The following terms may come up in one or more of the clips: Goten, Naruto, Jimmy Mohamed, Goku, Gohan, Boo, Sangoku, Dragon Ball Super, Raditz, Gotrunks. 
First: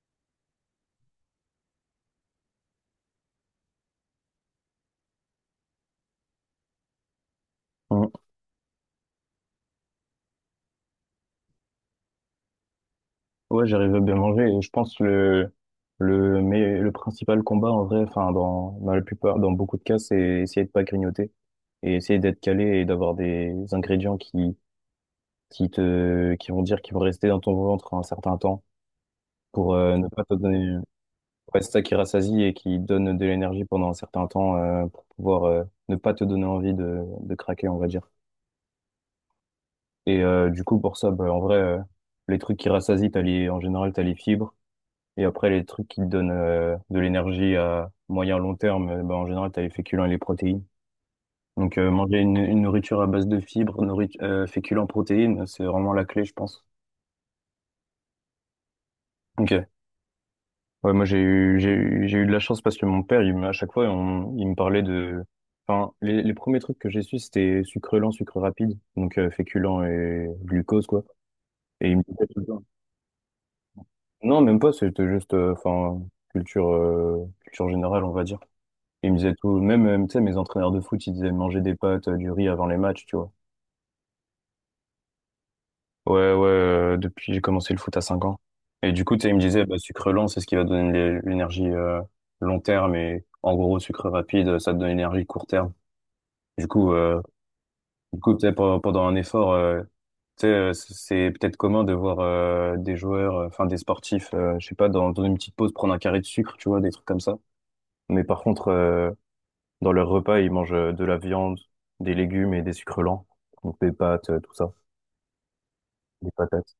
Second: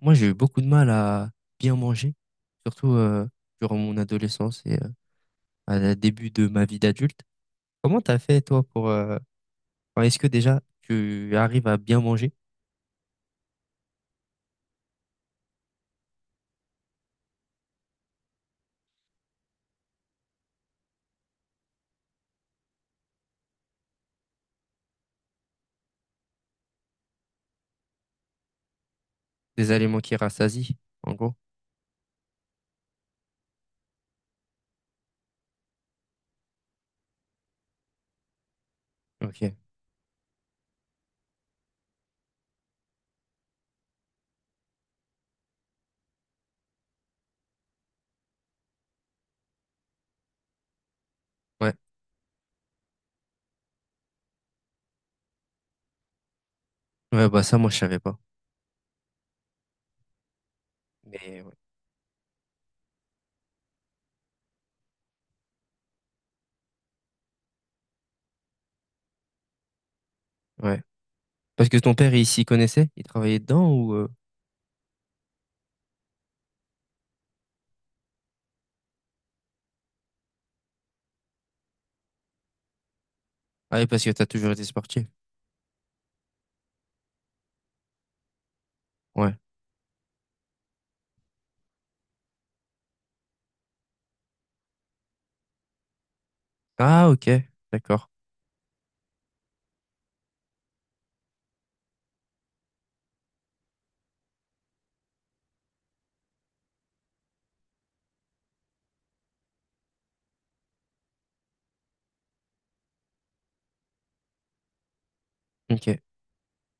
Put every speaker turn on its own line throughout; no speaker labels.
Moi, j'ai eu beaucoup de mal à bien manger, surtout durant mon adolescence et à la début de ma vie d'adulte. Comment
Mm.
t'as fait, toi, pour est-ce que déjà, tu arrives à bien manger
Ouais, j'arrive à bien manger et je pense le principal combat en vrai, enfin dans la plupart, dans beaucoup de cas, c'est essayer de pas grignoter et essayer d'être calé et d'avoir des ingrédients qui vont dire qu'ils vont rester dans ton ventre un certain temps
des
pour
aliments
ne
qui
pas te donner.
rassasient, en gros?
Ouais, c'est ça qui rassasie et qui donne de l'énergie pendant un certain temps pour pouvoir ne pas te donner envie de craquer, on va dire.
Ok.
Et du coup pour ça, bah, en vrai, les trucs qui rassasient, t'as les en général t'as les fibres. Et après, les trucs qui te donnent de l'énergie à moyen long terme, bah, en général, t'as les féculents et les protéines.
Ouais.
Donc, manger une nourriture à base de fibres, nourrit féculents, protéines, c'est vraiment la clé, je pense.
Ouais, bah ça, moi, je savais pas.
Ok. Ouais, moi, j'ai
Mais ouais.
eu, j'ai eu, j'ai eu de la chance parce que mon père, à chaque fois, il me parlait de... Enfin, les premiers trucs que j'ai su, c'était sucre lent, sucre rapide, donc féculents et
Ouais.
glucose, quoi.
Parce que
Et
ton
il me
père, il
disait tout
s'y
le temps.
connaissait? Il travaillait dedans?
Non, même pas, c'était juste, enfin, culture, culture générale, on va dire. Ils me disaient tout, même, tu sais, mes entraîneurs de foot, ils disaient manger des pâtes, du riz avant les matchs, tu vois.
Ah, oui, parce que t'as toujours été sportif.
Ouais, ouais, depuis j'ai commencé le foot à 5 ans. Et du coup, tu sais,
Ouais.
ils me disaient, bah, sucre lent, c'est ce qui va te donner l'énergie long terme. Et en gros, sucre rapide, ça te donne l'énergie court terme. Du coup,
Ah, ok. D'accord.
tu sais, pendant un effort, tu sais, c'est peut-être commun de voir des joueurs, enfin des sportifs, je sais pas, dans une petite pause prendre un carré de sucre, tu vois, des trucs comme ça. Mais par contre, dans leur repas, ils mangent de la viande, des légumes et des sucres lents. Donc des pâtes, tout ça,
Ok.
des patates.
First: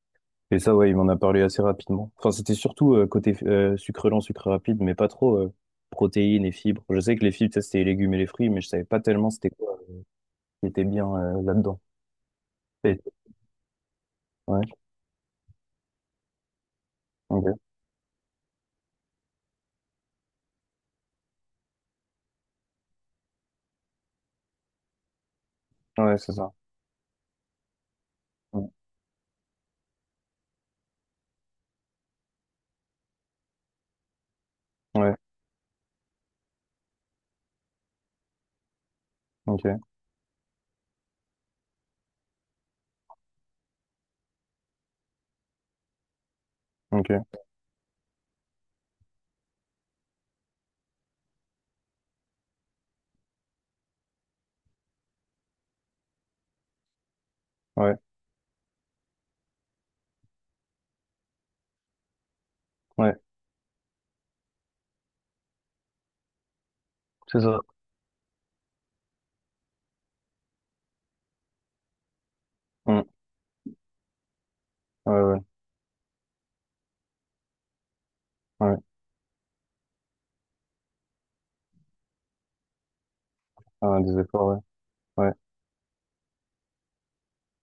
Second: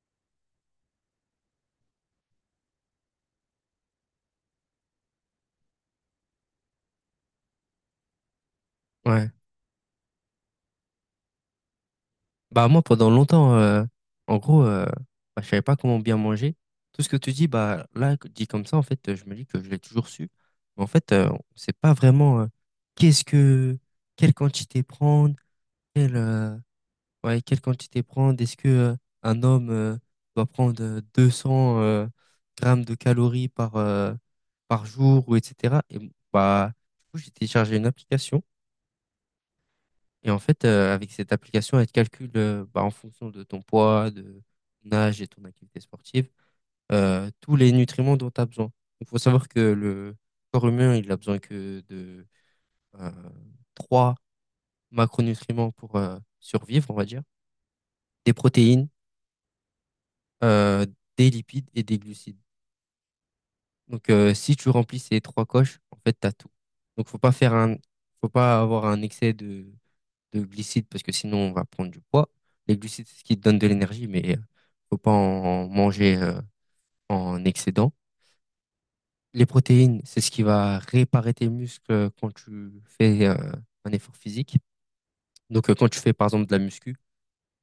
Et ça, ouais, il m'en a parlé assez rapidement. Enfin, c'était surtout côté sucre lent, sucre rapide, mais pas trop protéines et fibres. Je sais que les fibres, ça, c'était les légumes et les fruits, mais je savais pas
Ouais.
tellement c'était quoi qui était bien là-dedans.
Bah moi
Et.
pendant longtemps, en
Ouais,
gros euh, bah, je savais pas comment bien manger. Tout ce que tu dis
ok.
dit comme ça en fait, je me dis que je l'ai toujours su. Mais en fait, on sait pas vraiment qu'est-ce que quelle quantité prendre, quelle
Ouais, c'est ça.
ouais, quelle quantité prendre, est-ce que
Mm.
un homme doit prendre 200 grammes de calories par par
Ouais,
jour ou etc. Et bah du coup j'ai téléchargé une application
ok,
et en fait, avec cette application, elle te calcule bah, en fonction de ton poids, de ton âge et ton activité sportive,
ok.
tous les nutriments dont tu as besoin. Il faut savoir que le corps humain, il a besoin que de euh, 3 macronutriments pour survivre, on va dire,
Ouais,
des protéines, euh, des lipides et des glucides.
ouais,
Donc, si tu remplis ces trois coches, en fait, tu as tout. Donc,
c'est ça.
faut pas avoir un excès de glucides parce que sinon on va prendre du poids. Les
Mm.
glucides, c'est ce qui te donne de l'énergie, mais faut pas
Ouais, ouais,
en manger en excédent.
ouais.
Les protéines, c'est ce qui va réparer tes muscles quand tu fais un
Ah,
effort
des efforts,
physique.
ouais. Ouais,
Donc quand tu fais par exemple de la muscu,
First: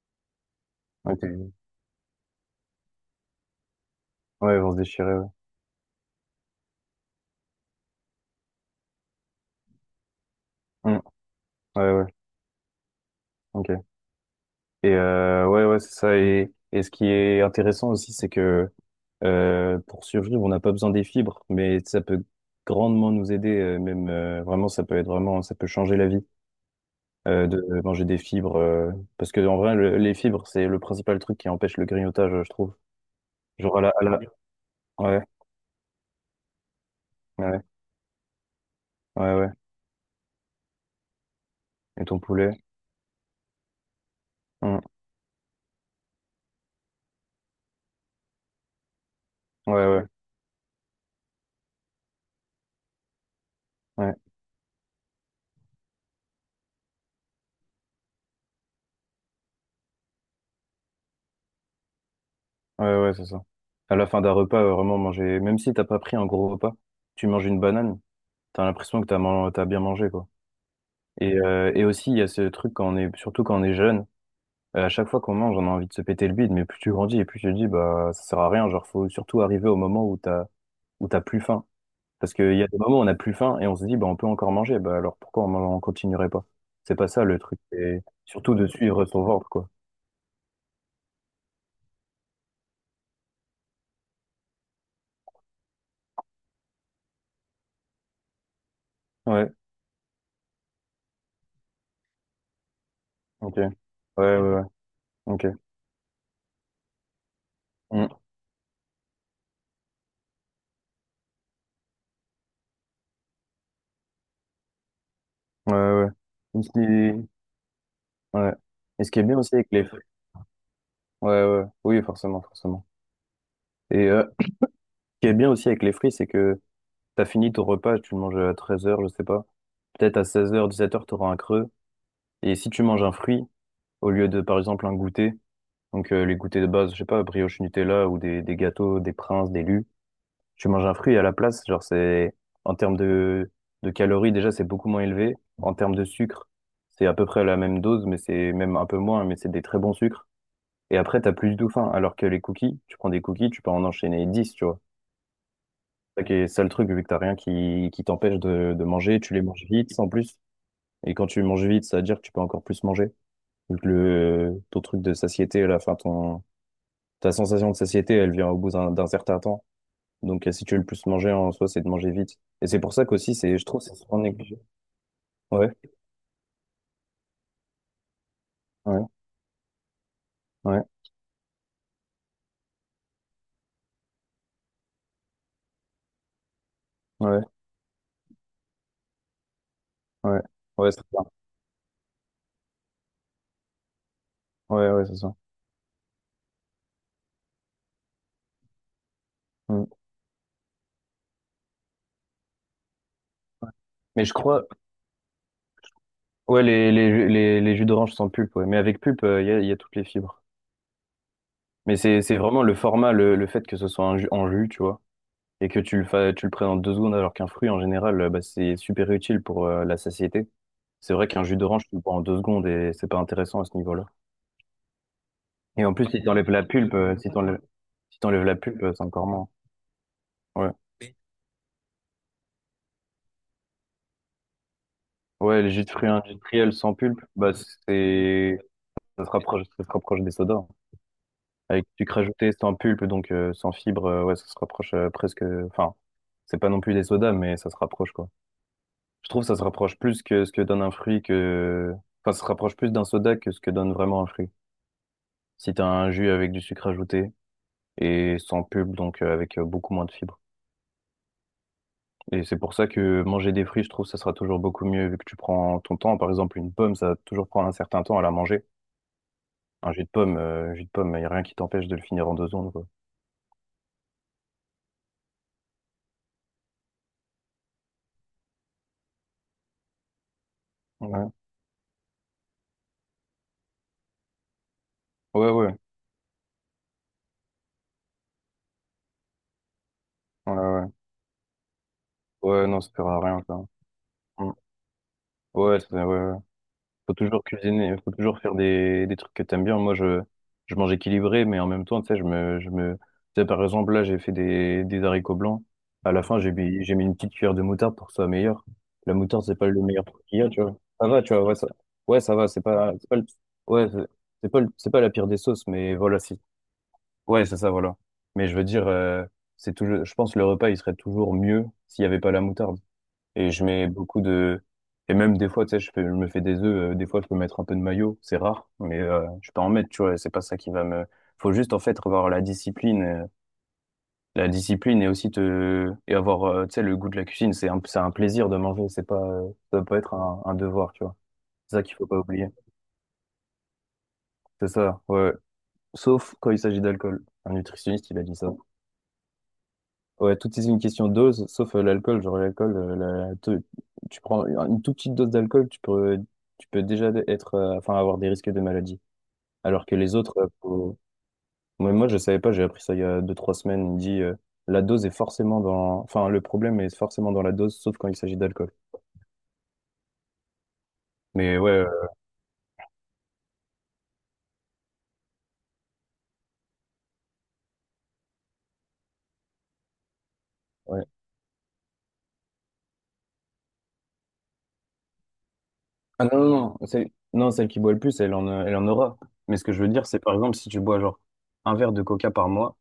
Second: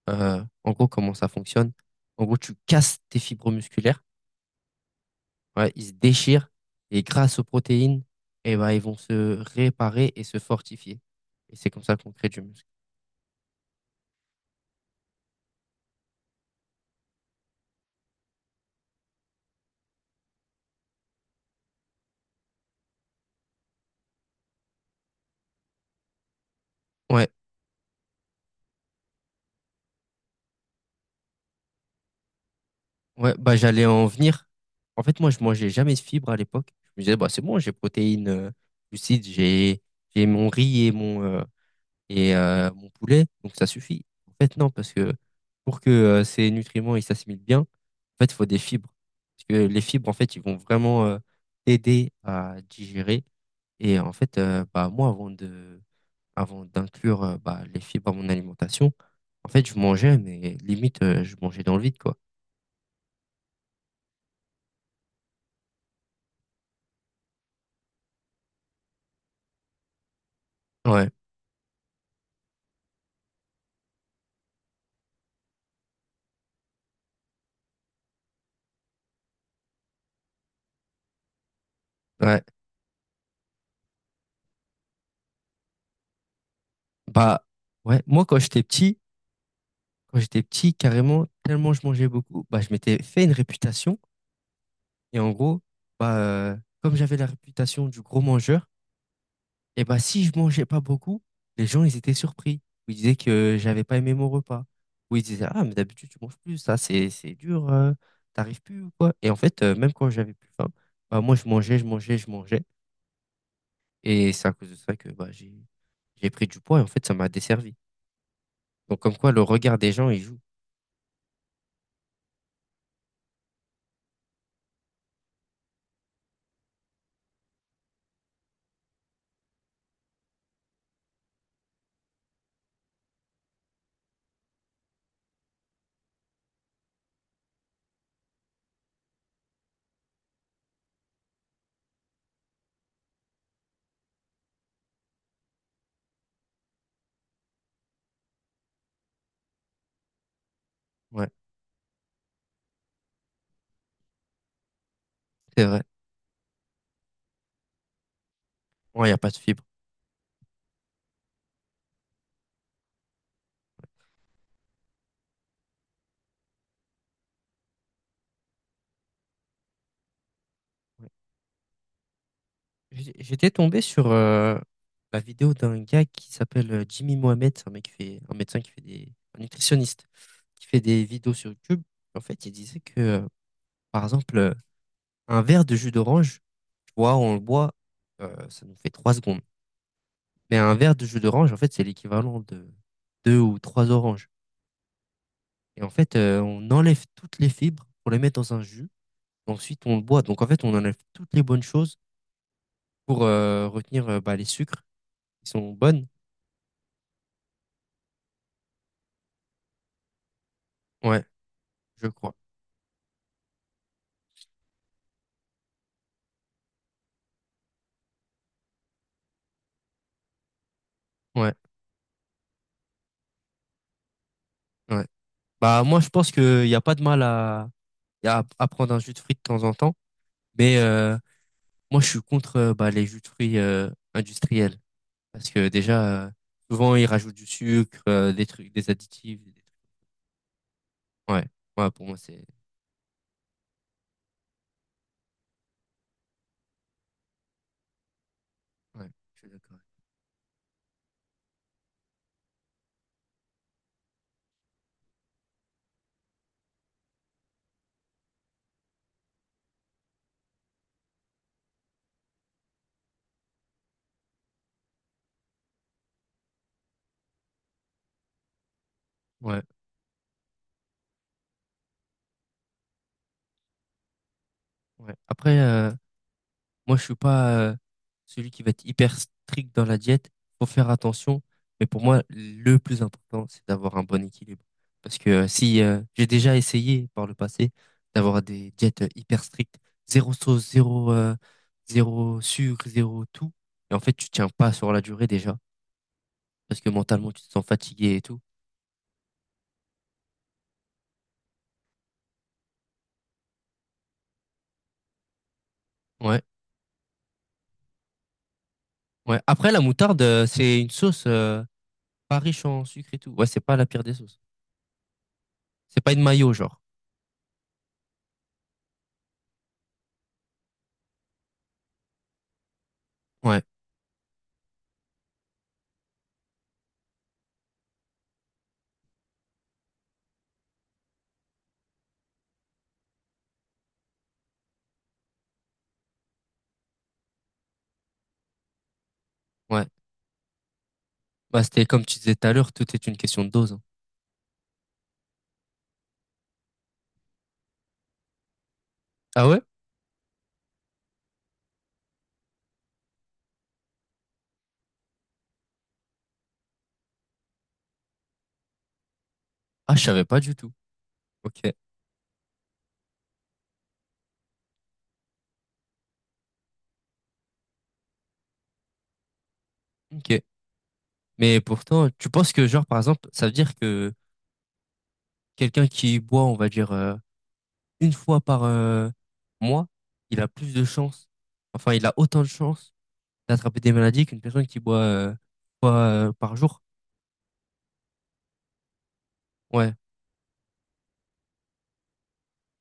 en gros comment ça
ok.
fonctionne? En gros, tu casses tes fibres musculaires,
Ouais, ils vont se déchirer, ouais.
ouais, ils se déchirent et grâce aux protéines, eh ben, ils vont se réparer et se fortifier.
Mm.
Et c'est comme
Ouais,
ça
ouais,
qu'on crée du muscle.
ok. Et ouais, ouais, c'est ça. Et ce qui est intéressant aussi, c'est que pour survivre, on n'a pas besoin des fibres, mais ça peut grandement nous aider. Même, vraiment, ça peut être vraiment, ça peut changer la vie,
Ouais.
de manger des fibres, parce que en vrai, les fibres, c'est le principal truc qui empêche le grignotage, je trouve.
Ouais, bah
Genre à
j'allais en
la...
venir. En fait,
Ouais,
moi, je mangeais jamais de fibres à l'époque. Je me disais, bah c'est bon,
ouais,
j'ai protéines, glucides,
ouais, ouais.
j'ai mon riz et mon,
Et ton
et
poulet,
mon poulet, donc ça suffit. En fait, non,
hum,
parce que pour que ces nutriments ils s'assimilent bien, en fait, il faut des fibres. Parce que les
ouais, ouais,
fibres, en fait, ils vont vraiment t'aider à digérer. Et en
ouais,
fait, bah moi, avant d'inclure bah, les fibres à mon alimentation, en fait, je mangeais, mais limite, je mangeais dans le vide, quoi.
ouais, ouais, c'est ça. À la fin d'un repas, vraiment manger, même si t'as pas pris un gros repas, tu manges une banane, t'as l'impression que t'as bien mangé, quoi.
Ouais,
Et aussi, il y a ce truc quand on est, surtout quand on est jeune, à chaque fois qu'on mange, on a envie de se péter le bide, mais plus tu grandis et plus tu te dis, bah, ça sert à rien. Genre, faut surtout arriver au moment où où t'as plus faim. Parce
ouais.
qu'il y a des moments où on a plus faim et on se dit, bah, on peut encore manger. Bah, alors pourquoi on continuerait pas? C'est pas ça le
Bah,
truc. Et
ouais, moi,
surtout de suivre son ventre, quoi.
quand j'étais petit, carrément, tellement je mangeais beaucoup, bah, je m'étais fait une réputation. Et en gros, bah, comme j'avais la réputation du gros mangeur,
Ouais,
et bah, si je mangeais pas beaucoup, les gens, ils étaient surpris. Ils disaient que
ok. Ouais,
j'avais pas aimé mon
ouais, ouais.
repas. Ou ils disaient,
Ok.
ah, mais d'habitude, tu manges plus, c'est dur,
Mm.
t'arrives plus ou quoi. Et en fait, même quand j'avais plus faim, bah, moi, je mangeais, je mangeais, je mangeais. Et c'est à cause de ça que,
Ouais, ouais. Ouais.
j'ai pris du
Et ce
poids et en fait, ça m'a
qui.
desservi.
Ouais.
Donc,
Et ce
comme
qui est
quoi,
bien
le
aussi avec
regard
les
des
fruits.
gens, il joue.
Ouais, ouais. Oui, forcément, forcément. Et ce qui est bien aussi avec les fruits, c'est que t'as fini ton repas, tu le manges à 13h, je sais pas. Peut-être à 16h, 17h, t'auras un creux. Et si tu manges un fruit, au lieu de, par exemple, un goûter, donc les goûters de base, je sais pas, brioche Nutella ou des gâteaux, des princes, des lus, tu manges un fruit à la place, genre c'est, en termes de calories, déjà, c'est beaucoup moins élevé. En termes de sucre, c'est à peu près la même dose, mais c'est même un peu moins, mais c'est des très bons sucres. Et après,
Ouais,
t'as plus du tout faim. Alors que les cookies, tu prends des cookies, tu peux en enchaîner 10, tu vois.
c'est vrai.
Ok, c'est le truc, vu que t'as rien qui t'empêche de
Ouais, il n'y a
manger,
pas
tu
de
les
fibre.
manges vite en plus. Et quand tu manges vite, ça veut dire que tu peux encore plus manger. Vu que le, ton truc de satiété, la fin, ton, ta sensation de satiété, elle vient au bout d'un certain temps. Donc si tu veux le plus
Ouais.
manger en soi, c'est de manger vite. Et c'est pour ça qu'aussi,
J'étais
c'est, je
tombé
trouve, c'est
sur
souvent négligé.
la vidéo
Ouais,
d'un gars qui s'appelle Jimmy Mohamed, c'est un mec qui fait, un médecin qui fait
ouais,
des, un nutritionniste, qui fait
ouais,
des vidéos sur YouTube. En fait, il disait que, par exemple, un verre de jus d'orange, tu vois, on le
ouais,
boit, ça nous fait 3 secondes.
ouais,
Mais un
ouais,
verre
c'est
de jus
ça.
d'orange, en fait, c'est l'équivalent de 2 ou 3 oranges.
Ouais, ouais, c'est ça.
Et en fait, on enlève toutes les fibres pour les mettre dans un jus. Ensuite,
Mm.
on le boit. Donc, en fait, on enlève toutes les bonnes choses pour retenir
Mais je
bah, les
crois,
sucres qui sont bonnes.
ouais, les jus d'orange sans pulpe, ouais. Mais avec pulpe, il y a, y a toutes les fibres.
Ouais,
Mais
je
c'est
crois.
c'est vraiment le format, le fait que ce soit un jus, en jus, tu vois, et que tu le, tu le présentes 2 secondes alors qu'un fruit, en général, bah, c'est super utile pour la satiété. C'est vrai qu'un
Ouais,
jus d'orange, tu le bois en 2 secondes et c'est pas intéressant à ce niveau-là.
ouais. Bah
Et en
moi
plus,
je
si
pense
t'enlèves la
que y a pas
pulpe,
de mal
si t'enlèves la
à
pulpe,
prendre un
c'est
jus de
encore
fruits de
moins.
temps en temps,
Ouais.
mais moi je suis contre bah, les jus de fruits industriels parce
Ouais,
que
le jus de fruits
déjà,
industriel
souvent
sans
ils
pulpe,
rajoutent du
bah,
sucre, des
c'est,
trucs, des additifs, des trucs.
ça se rapproche des sodas.
Ouais,
Avec
ouais
du
pour moi
sucre
c'est
ajouté sans pulpe, donc sans fibre, ouais, ça se rapproche presque, enfin, c'est pas non plus des sodas, mais ça se rapproche, quoi.
ouais,
Je
je
trouve que
suis
ça se
d'accord.
rapproche plus que ce que donne un fruit que... Enfin, ça se rapproche plus d'un soda que ce que donne vraiment un fruit. Si t'as un jus avec du sucre ajouté et sans pulpe, donc avec beaucoup moins de fibres. Et c'est pour ça que manger des fruits, je trouve, ça sera toujours beaucoup mieux vu que tu prends ton temps. Par exemple, une pomme, ça va toujours prendre un certain temps à la manger.
Ouais,
Un jus de pomme, y a rien qui t'empêche de le finir en 2 secondes, quoi.
ouais. Après moi, je suis pas celui qui va être hyper strict dans la diète. Faut faire
Ouais,
attention. Mais pour moi, le plus important, c'est d'avoir un bon équilibre. Parce que
ouais, ouais,
si j'ai déjà essayé par le passé d'avoir des diètes hyper strictes, zéro
ouais,
sauce,
ouais.
zéro
Ouais, non,
sucre,
ça sert à
zéro
rien,
tout.
ça.
Et en fait, tu tiens
Mm.
pas sur la durée déjà.
Ouais, ouais, ouais.
Parce que
Faut
mentalement, tu
toujours
te sens
cuisiner, faut
fatigué et
toujours
tout.
faire des trucs que t'aimes bien. Moi, je mange équilibré, mais en même temps, tu sais, par exemple, là, j'ai fait des haricots blancs. À la fin,
Ouais,
j'ai mis une petite cuillère de moutarde pour que ce soit meilleur. La
ouais.
moutarde, c'est pas
Après,
le
la
meilleur
moutarde,
truc qu'il y a, tu vois.
c'est une
Ça va,
sauce
tu vois, ouais, ouais, ça
pas
va,
riche en sucre
c'est pas
et
le,
tout. Ouais, c'est pas la
ouais,
pire des sauces.
c'est pas la pire des sauces, mais
C'est pas
voilà,
une
si.
mayo, genre.
Ouais, c'est ça, voilà. Mais je veux dire, c'est toujours, je pense que le repas, il serait toujours mieux s'il y avait pas la moutarde. Et
Ouais.
je mets beaucoup de... Et même des fois, tu sais, je me fais des œufs. Des fois, je peux mettre un peu de maillot. C'est rare, mais je peux en mettre, tu vois. C'est pas ça qui va me... Faut juste, en fait, avoir la discipline. La discipline et aussi te... Et avoir, tu sais, le goût de la cuisine. C'est un plaisir de manger. C'est pas... ça doit
Ouais.
pas être un devoir, tu vois.
Bah,
C'est ça
c'était
qu'il
comme
faut
tu
pas
disais tout
oublier.
à l'heure, tout est une question de dose, hein.
C'est ça, ouais. Sauf quand il s'agit d'alcool. Un nutritionniste, il a dit ça.
Ah ouais?
Ouais, tout est une question de dose, sauf l'alcool. Genre l'alcool, tu prends une toute petite dose d'alcool, tu peux déjà être, enfin, avoir des risques de maladie. Alors
Ah,
que
je
les
savais
autres,
pas du tout. Ok,
moi, je savais pas, j'ai appris ça il y a deux, trois semaines. Il me dit, la dose est forcément dans, enfin, le problème est forcément dans la dose, sauf quand il s'agit d'alcool.
ok.
Mais
Mais
ouais,
pourtant, tu penses que, genre, par exemple, ça veut dire que quelqu'un qui boit, on va dire, une fois par mois, il a plus de
ouais.
chances, enfin, il a autant de chances d'attraper des maladies qu'une personne qui boit une fois
Ah non,
par
non,
jour.
non, celle qui boit le plus, elle en aura. Mais ce que je veux
Ouais,
dire, c'est par exemple, si tu bois genre un verre de coca par mois,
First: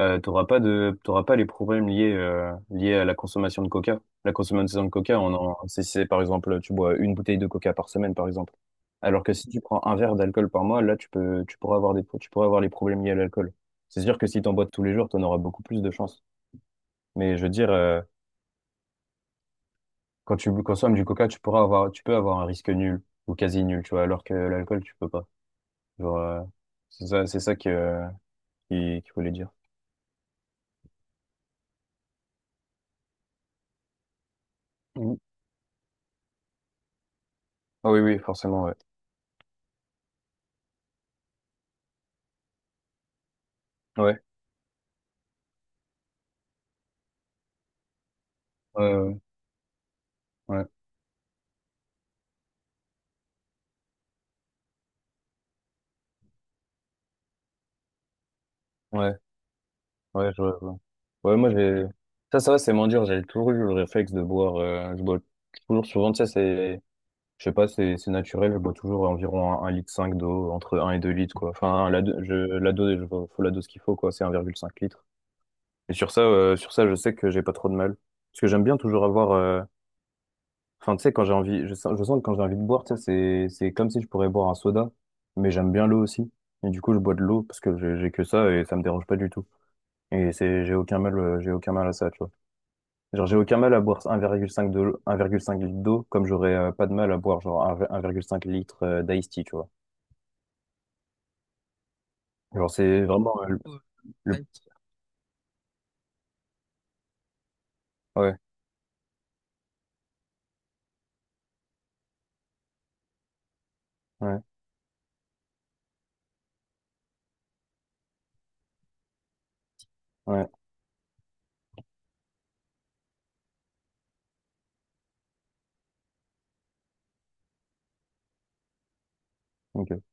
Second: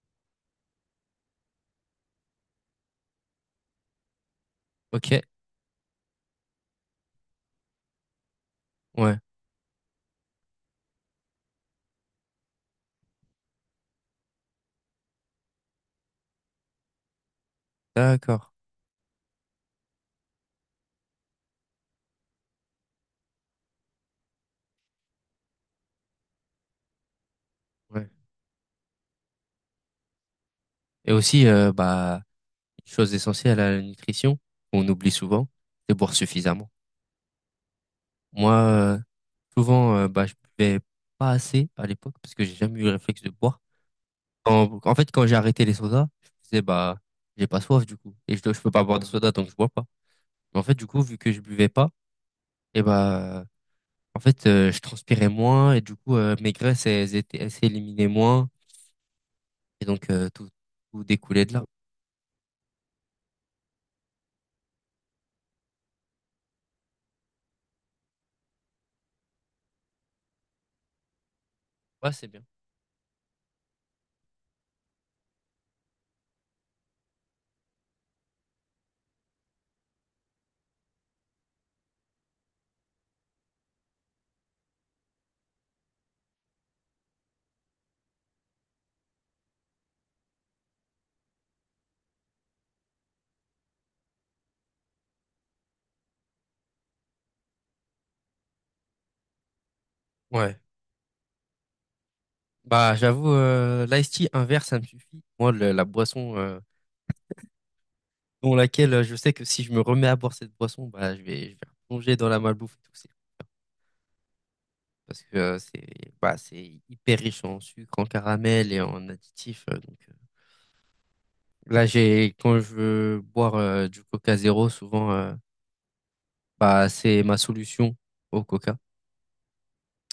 t'auras pas les problèmes liés, liés à la consommation de coca. La consommation de
ok,
coca, on en, c'est, par exemple, tu bois une bouteille de coca par semaine, par exemple.
ouais,
Alors que si tu prends un verre d'alcool par mois, là, tu pourras avoir des, tu pourras avoir les problèmes liés à l'alcool. C'est sûr que si t'en bois tous les jours, t'en auras beaucoup plus de chances. Mais je veux dire,
d'accord.
quand tu consommes du coca, tu peux avoir un risque nul ou quasi nul, tu vois, alors que l'alcool, tu peux pas. Genre, c'est ça que,
Ouais.
qu'il qu'il voulait dire.
Et aussi, bah, une chose essentielle à la nutrition, qu'on oublie
Mm.
souvent, c'est boire suffisamment.
Ah oui, oui,
Moi,
forcément, ouais.
souvent, bah, je buvais pas assez à l'époque parce que j'ai jamais eu le réflexe de boire.
Ouais.
En fait, quand j'ai arrêté les sodas, je me disais, bah, j'ai pas soif du coup. Et je peux pas boire de
Euh,
soda donc je bois pas.
ouais.
Mais en
Ouais.
fait, du coup, vu que je buvais pas, et bah, en fait, je transpirais moins et du coup, mes graisses, elles s'éliminaient moins.
Ouais.
Et donc,
Ouais, je vois. Je vois.
tout
Ouais,
découlait
moi,
de là.
j'ai. Ça va, c'est moins dur. J'ai toujours eu le réflexe de boire. Je bois toujours souvent, tu sais, c'est. Je sais pas, c'est naturel. Je bois toujours environ 1,5 litre d'eau, entre un et 2 litres, quoi. Enfin,
Ouais, c'est bien.
la dose, faut la dose qu'il faut, quoi. C'est 1,5 litre. Et sur ça, je sais que j'ai pas trop de mal. Parce que j'aime bien toujours avoir. Enfin, tu sais, quand j'ai envie. Je sens que quand j'ai envie de boire, tu sais, c'est comme si je pourrais boire un soda. Mais j'aime bien l'eau aussi. Et du coup, je bois de l'eau parce que j'ai que ça et ça me dérange pas du tout. Et c'est, j'ai aucun mal à ça, tu vois. Genre, j'ai aucun mal à boire un virgule cinq de, 1,5 litre d'eau, comme j'aurais pas de mal à boire genre un 1,5 litre d'ice tea, tu vois.
Ouais.
Genre,
Bah,
c'est
j'avoue,
vraiment
l'ice tea, un
le-
verre, ça me suffit. Moi, la boisson,
ouais,
dans laquelle je sais que si je me remets à boire cette boisson, bah, je vais plonger dans la malbouffe et tout.
ouais,
Parce que c'est hyper riche en sucre, en caramel et en additifs, donc,
ouais, ouais.
là, quand je veux boire du Coca zéro, souvent, bah, c'est ma solution au Coca.
Ok.